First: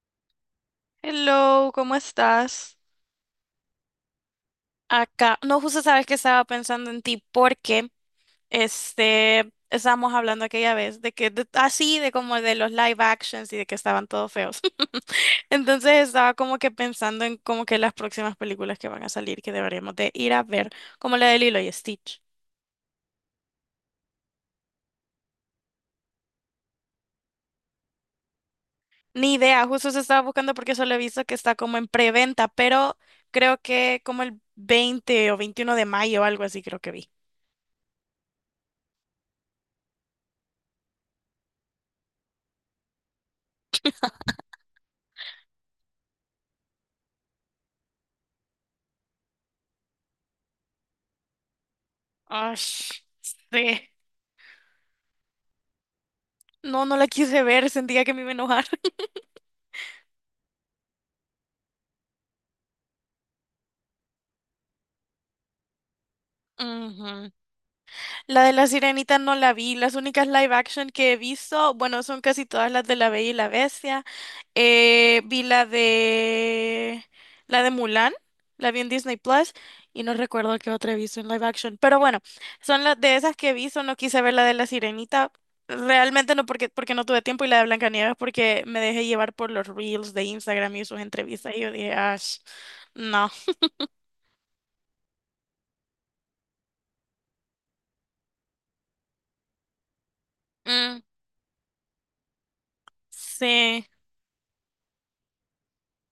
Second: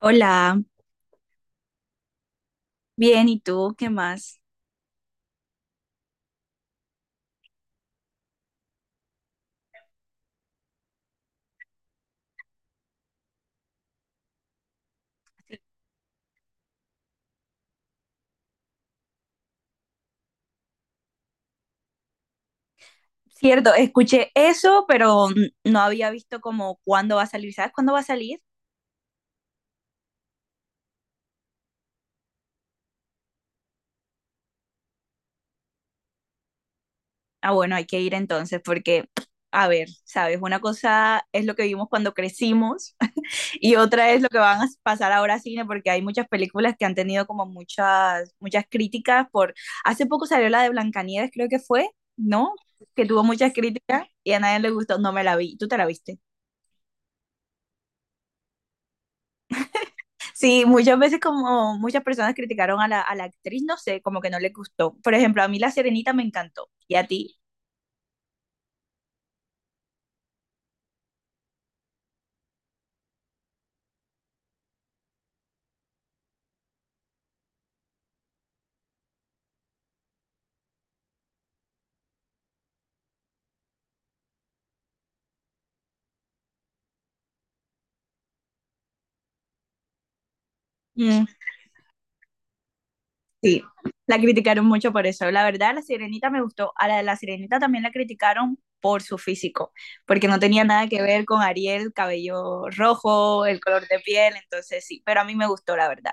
Hola, Hello, ¿cómo estás? bien, ¿y tú qué más? Acá, no, justo sabes que estaba pensando en ti porque estábamos hablando aquella vez de que así de como de los live actions y de que estaban todos feos. Entonces estaba como que pensando en como que las próximas películas que van a salir que deberíamos de ir a ver, como la de Lilo y Stitch. Cierto, escuché eso, pero no había visto como cuándo va a salir. ¿Sabes cuándo va a salir? Ni idea, justo se estaba buscando porque solo he visto que está como en preventa, pero creo que como el 20 o 21 de mayo o algo así creo que vi. Ah, bueno, hay que ir entonces porque, a ver, ¿sabes? Una cosa es lo que vimos cuando crecimos y otra es lo que van a pasar ahora a cine porque hay muchas películas que han tenido como muchas críticas por... Hace poco salió la de Blancanieves, creo que fue, ¿no? Ay, Que tuvo muchas sí. críticas y a nadie le gustó, no me la vi. ¿Tú te la viste? No, no la quise ver, sentía que me iba a enojar. Sí, muchas veces como muchas personas criticaron a la actriz, no sé, como que no le gustó. Por ejemplo, a mí La Sirenita me encantó y a Ujú. ti. La de la Sirenita no la vi. Las únicas live action que he visto, bueno, son casi todas las de La Bella y la Bestia. Vi la de Mulan, la vi en Disney Plus y no recuerdo qué otra he visto en live action. Pero bueno, son las de esas que vi, solo no quise ver la de la Sirenita. Realmente no porque no tuve tiempo y la de Blancanieves porque me dejé llevar por los reels de Instagram y sus Mm, entrevistas y yo dije, "Ash, no." sí, la criticaron mucho por eso. La verdad, La Sirenita me gustó. A la de La Sirenita también la criticaron por su físico, porque no tenía nada que ver con Ariel, cabello rojo, el Sí. color de piel, entonces sí, pero a mí me gustó, la verdad.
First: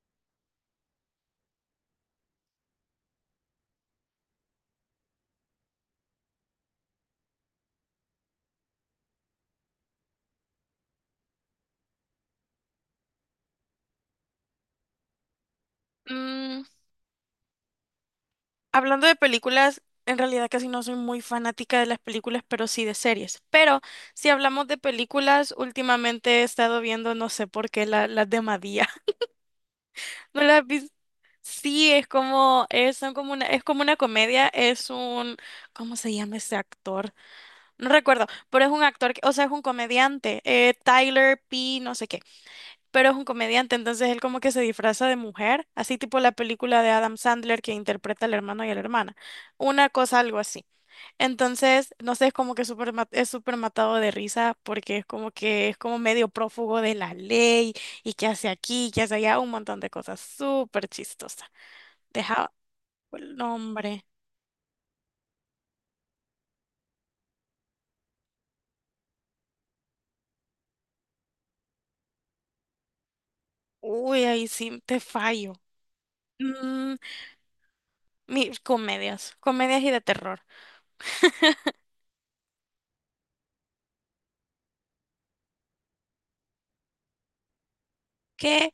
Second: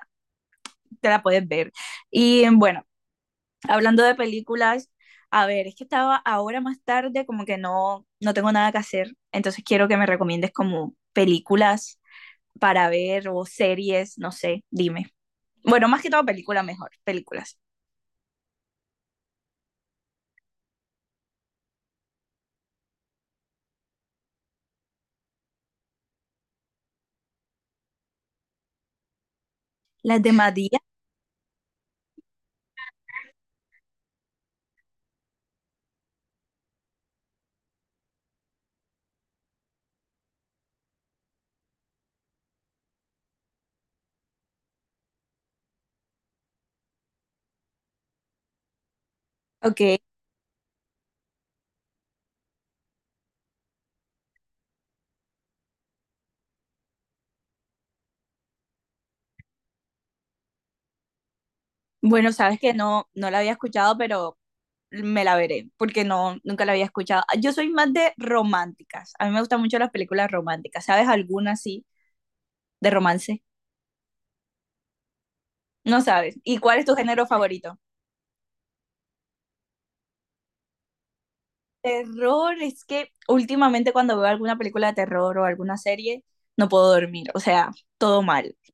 Te la puedes ver. Y bueno. Hablando de películas, a ver, es que estaba ahora más tarde, como que no, no tengo nada que hacer, entonces quiero que me recomiendes como películas para ver o series, no sé, dime. Bueno, más que todo Mm, películas mejor, películas. hablando de películas, en realidad casi no soy muy fanática de las películas, pero sí de series. Pero si hablamos de películas, últimamente he estado viendo, no sé por qué, las de Madía. Las de ¿No las has Matías, visto? Sí, es como, es, son como una, es como una comedia, es un, ¿cómo se llama ese actor? No recuerdo, pero es un actor, que- o sea, es un comediante, Tyler P. no sé qué. Pero es un comediante, entonces él como que se disfraza de mujer, así tipo la película de Adam Sandler que interpreta al hermano y a la hermana, ok. una cosa algo así. Entonces, no sé, es como que súper es súper matado de risa porque es como que es como medio prófugo de la ley y que hace aquí, que hace allá, un montón de cosas súper chistosas. Bueno, Deja sabes que no, no el la había escuchado, nombre. pero me la veré, porque no, nunca la había escuchado. Yo soy más de románticas, a mí me gustan mucho las películas románticas, ¿sabes alguna así de romance? Uy, ahí sí te fallo. No sabes. ¿Y cuál es Mm, tu género favorito? mis comedias, comedias y de terror. Terror, es que últimamente cuando veo alguna película de terror o alguna serie, no puedo dormir, o sea, todo mal. ¿Qué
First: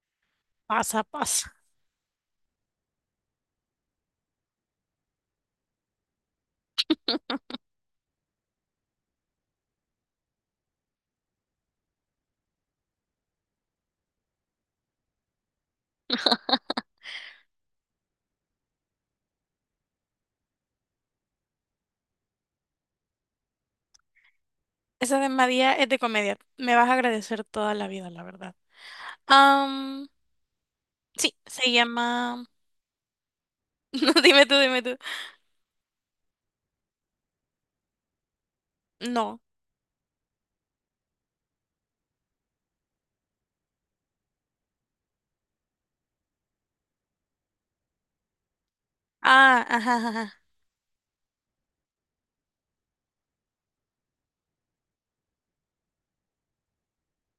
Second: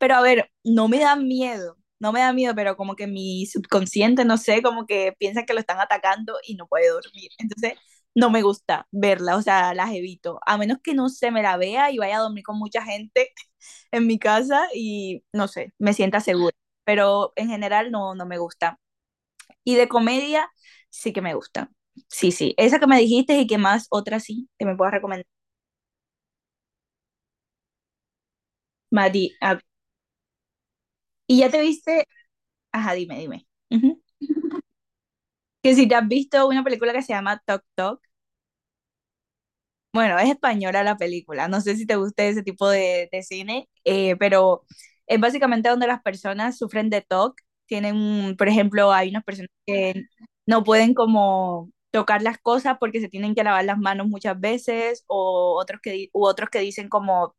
Pero a ver, no me pasa, da pasa? miedo, no me da miedo, pero como que mi subconsciente, no sé, como que piensa que lo están atacando y no puede dormir. Entonces, no me gusta verla, o sea, las evito, a menos que no se me la vea y vaya a dormir con mucha gente en mi casa y, no sé, me sienta segura. Pero en general no, no me gusta. Y de comedia sí que me gusta. Sí, sí. Esa que me dijiste y que más otra sí que me puedas Esa recomendar. de María es de comedia. Me vas a agradecer toda la vida, la verdad. Mati, a- Am, sí, y ya te se viste, llama. ajá, dime, dime. Ujú. No, dime tú, dime tú. Que si te has visto una película que se llama Tok Tok. No. Bueno, es española la película. No sé si te gusta ese tipo de cine, pero es básicamente donde las personas sufren de TOC. Tienen, por ejemplo, hay unas personas Ah, ajá, que ajá. no pueden como tocar las cosas porque se tienen que lavar las manos muchas veces, o otros que, u otros que dicen como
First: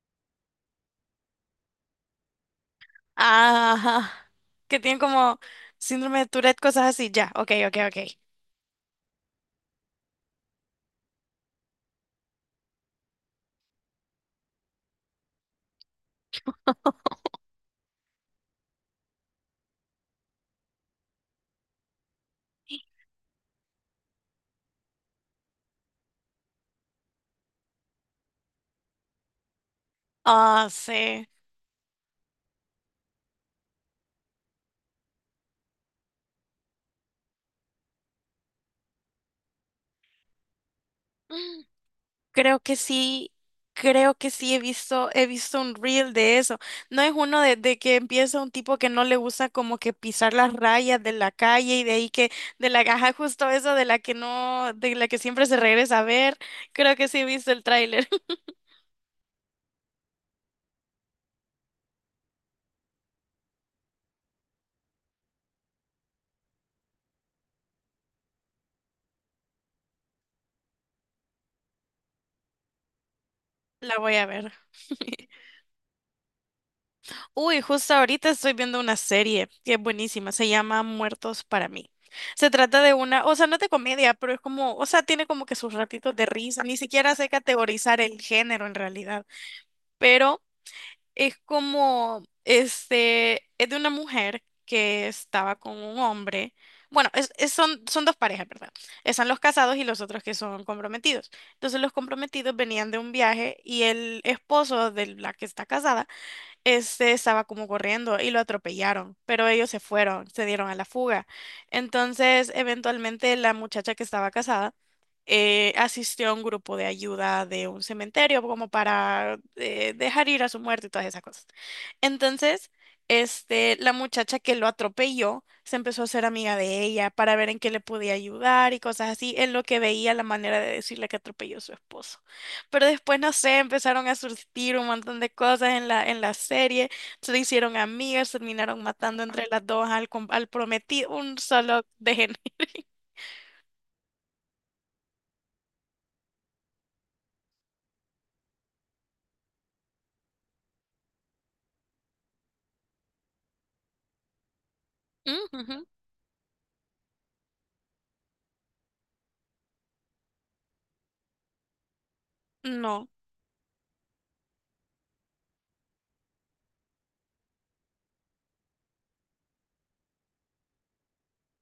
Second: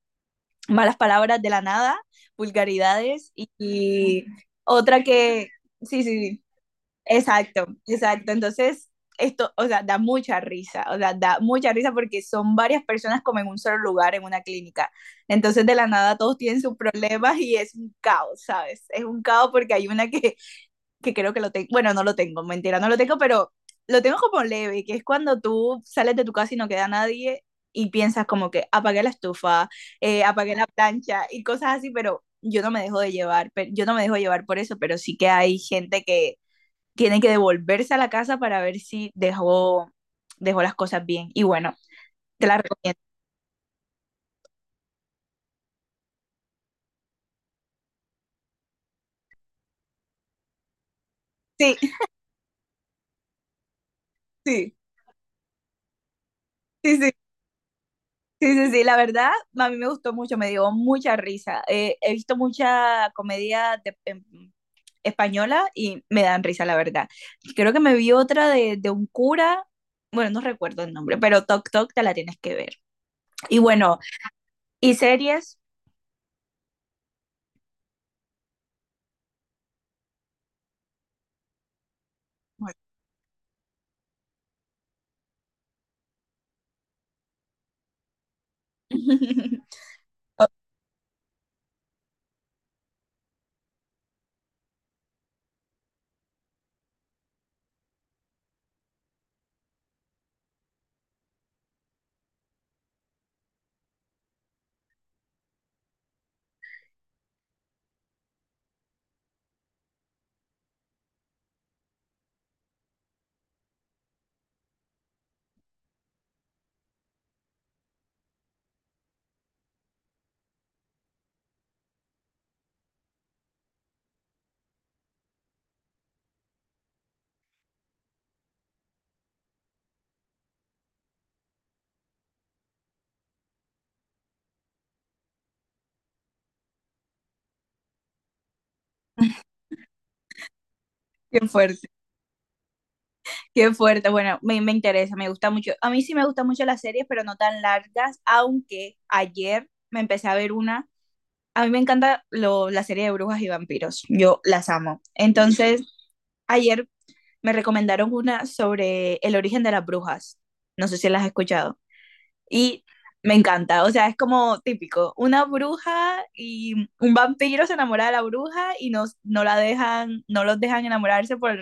malas palabras de la nada, vulgaridades y, Ajá. Ajá. y Que tienen otra como que, sí, sí, síndrome de sí, Tourette, cosas así. Ya, ok, exacto, ok, ok. exacto. Entonces, esto, o sea, da mucha risa, o sea, da mucha risa porque son varias personas como en un solo lugar, en una clínica. Entonces, de la nada, todos tienen sus problemas y es un caos, ¿sabes? Es un caos porque hay una que creo que lo tengo, bueno, no lo tengo, mentira, no lo tengo, pero lo tengo como leve, que es cuando tú sales de tu casa y no queda nadie y piensas como que apagué la estufa, apagué la Ah, plancha sí. y cosas así, pero yo no me dejo de llevar, pero yo no me dejo llevar por eso, pero sí que hay gente que tiene que devolverse a la casa para ver si dejó las cosas bien. Y bueno, te la Creo que recomiendo. sí, creo que sí he visto, un reel de eso. No es uno de que empieza un tipo que no le gusta como que pisar las rayas de la Sí, calle y de ahí que, de la caja justo eso de la que no, sí, de la que siempre se regresa a ver. Creo sí, que sí. sí he visto el tráiler. Sí, sí, sí, la verdad, a mí me gustó mucho, me dio mucha risa. He visto mucha comedia de- en española y me dan risa, la verdad. Creo que me vi otra de un cura, bueno, no recuerdo el nombre, pero Toc Toc te la tienes que ver. Y La bueno, voy a ver. y series. Uy, justo ahorita estoy viendo una serie que es buenísima, se llama Muertos para mí. Se Bueno. trata de una, o sea, no es de comedia, pero es como, o sea, tiene como que sus ratitos de risa, ni siquiera sé categorizar el género en realidad. Pero es como, este, es de una mujer que estaba con un hombre. Bueno, son dos parejas, ¿verdad? Están los casados y los otros que son comprometidos. Entonces los comprometidos venían de un viaje y el esposo de la que está casada estaba como corriendo y lo atropellaron, pero ellos se fueron, se dieron a la fuga. Entonces, eventualmente la muchacha que estaba casada asistió a un grupo de ayuda de un cementerio como para dejar ir a su muerto y todas esas cosas. Entonces, la muchacha que lo atropelló se empezó a ser amiga de ella para ver en qué le podía ayudar y cosas así, en lo que veía la manera de decirle que atropelló a su esposo. Pero después, no sé, empezaron a surgir un montón de cosas en la serie, se hicieron amigas, terminaron matando entre las dos al prometido, un Qué solo fuerte, de gen- qué fuerte. Bueno, me interesa, me gusta mucho. A mí sí me gustan mucho las series, pero no tan largas, aunque ayer me empecé a ver una. A mí me encanta lo, la serie de brujas y vampiros. Yo las amo. Entonces, ayer me recomendaron una sobre el origen de las brujas. No sé si las has escuchado. Y No, me encanta, o sea, es como típico, una bruja y un vampiro se enamora de la bruja y no, no la dejan, no los dejan enamorarse por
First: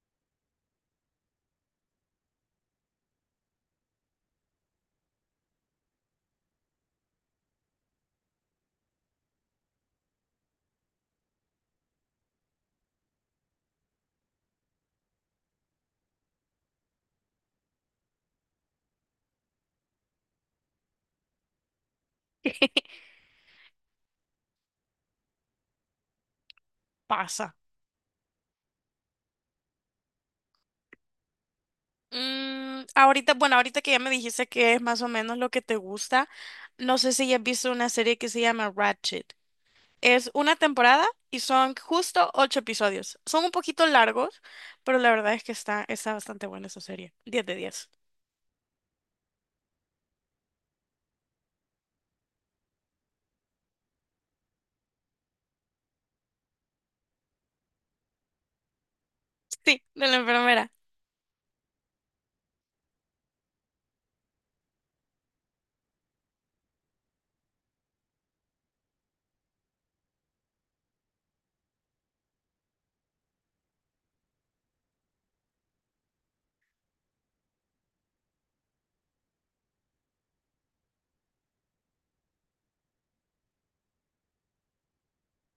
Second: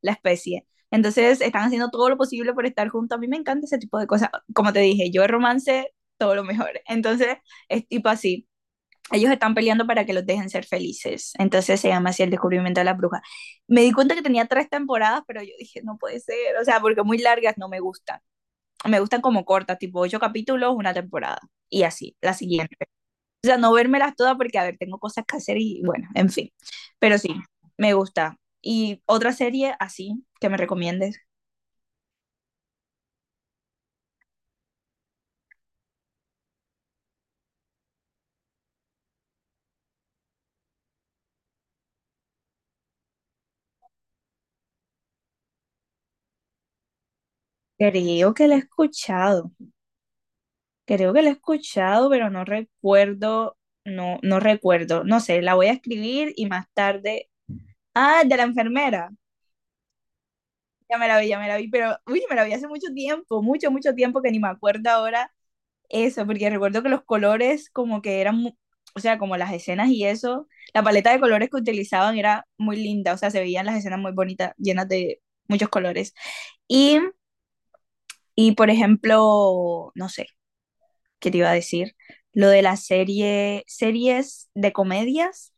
la especie. Entonces están haciendo todo lo posible por estar juntos. A mí me encanta ese tipo de cosas. Como te dije, yo de romance, todo lo mejor. Entonces es tipo así. Ellos están peleando para que los dejen ser felices. Entonces se llama así el descubrimiento de la bruja. Me di cuenta que tenía tres temporadas, pero yo dije, no puede ser. O sea, porque muy largas no me gustan me gustan como cortas, tipo ocho capítulos, una temporada. Y así, la siguiente. O sea, no vérmelas todas porque, a ver, tengo cosas que hacer y bueno, en fin. Pero sí, pasa. me gusta. Y otra serie así que me recomiendes. Ahorita, bueno, ahorita que ya me dijiste que es más o menos lo que te gusta, no sé si ya has visto una serie que se llama Ratchet. Es una temporada y son justo ocho episodios. Son un poquito largos, pero la verdad es que está bastante buena esa serie. 10 de 10. Creo que la he escuchado. Creo que la he escuchado, pero no recuerdo. No, no recuerdo. No sé, la voy a escribir y más tarde. Ah, de la enfermera. Sí, de la enfermera. Ya me la vi, ya me la vi, pero uy, me la vi hace mucho tiempo, mucho, mucho tiempo que ni me acuerdo ahora. Eso, porque recuerdo que los colores como que eran, o sea, como las escenas y eso, la paleta de colores que utilizaban era muy linda, o sea, se veían las escenas muy bonitas, llenas de muchos colores. Y, y por ejemplo, no sé, ¿qué te iba a decir? Lo de la serie, series de comedias.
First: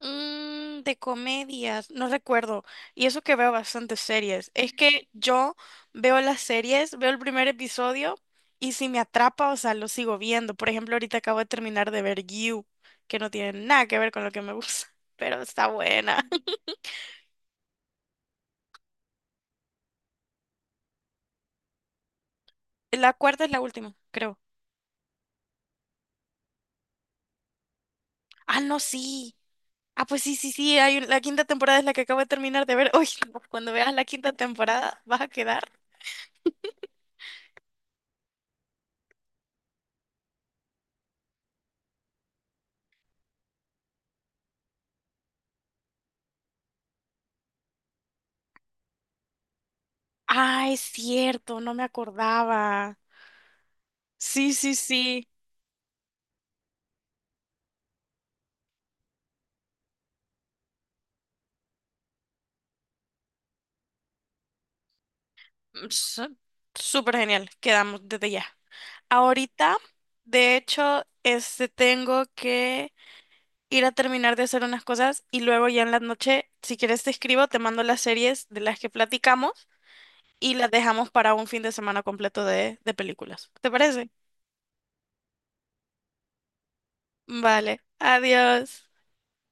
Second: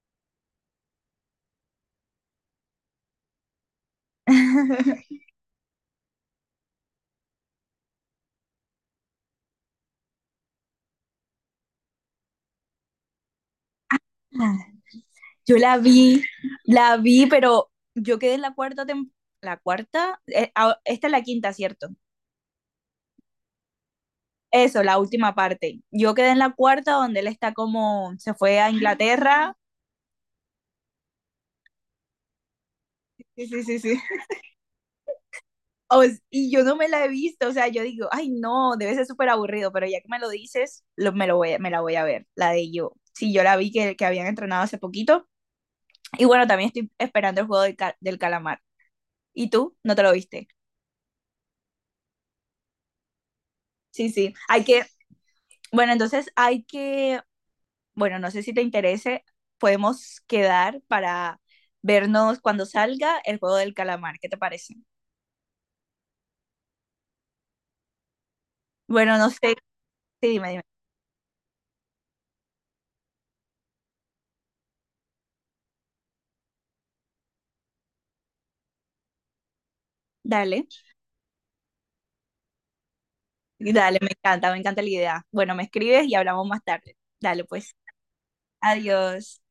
De comedias, no recuerdo. Y eso que veo bastantes series. Es que yo veo las series, veo el primer episodio y si me atrapa, o sea, lo sigo viendo. Por ejemplo, ahorita acabo de terminar de ver You, que no tiene nada que ver con lo que me gusta, pero Yo está buena. la vi, pero yo quedé en la cuarta temporada, la cuarta, ah, esta es la quinta, ¿cierto? La cuarta es la última, creo. Eso, la última parte. Yo quedé en la cuarta donde él está como, se Ah, fue a no, sí. Inglaterra. Ah, pues sí, sí, sí. Hay la quinta temporada es la que acabo de terminar de ver. Uy, no, Sí, sí, cuando sí, veas sí. la quinta temporada, vas a quedar. Y yo no me la he visto, o sea, yo digo, ay no, debe ser súper aburrido, pero ya que me lo dices, lo voy, me la voy a ver, la de yo. Sí, yo la vi que habían entrenado hace poquito. Y bueno, también estoy esperando el juego del, del calamar. ¿Y tú? ¿No te lo viste? Ah, es cierto, no me acordaba. Sí, sí. Sí, Hay sí, que, sí. bueno, entonces hay que, bueno, no sé si te interese, podemos quedar para vernos cuando salga el juego del calamar. ¿Qué te parece? S- Súper genial, quedamos desde ya. Bueno, no sé. Ahorita, Sí, dime, de dime. hecho, tengo que ir a terminar de hacer unas cosas y luego ya en la noche, si quieres te escribo, te mando las series de las que platicamos y Dale, las dejamos para un fin de semana completo de películas. ¿Te dale, parece? Me encanta la idea. Bueno, me escribes y hablamos más tarde. Dale, pues. Vale, adiós. Adiós.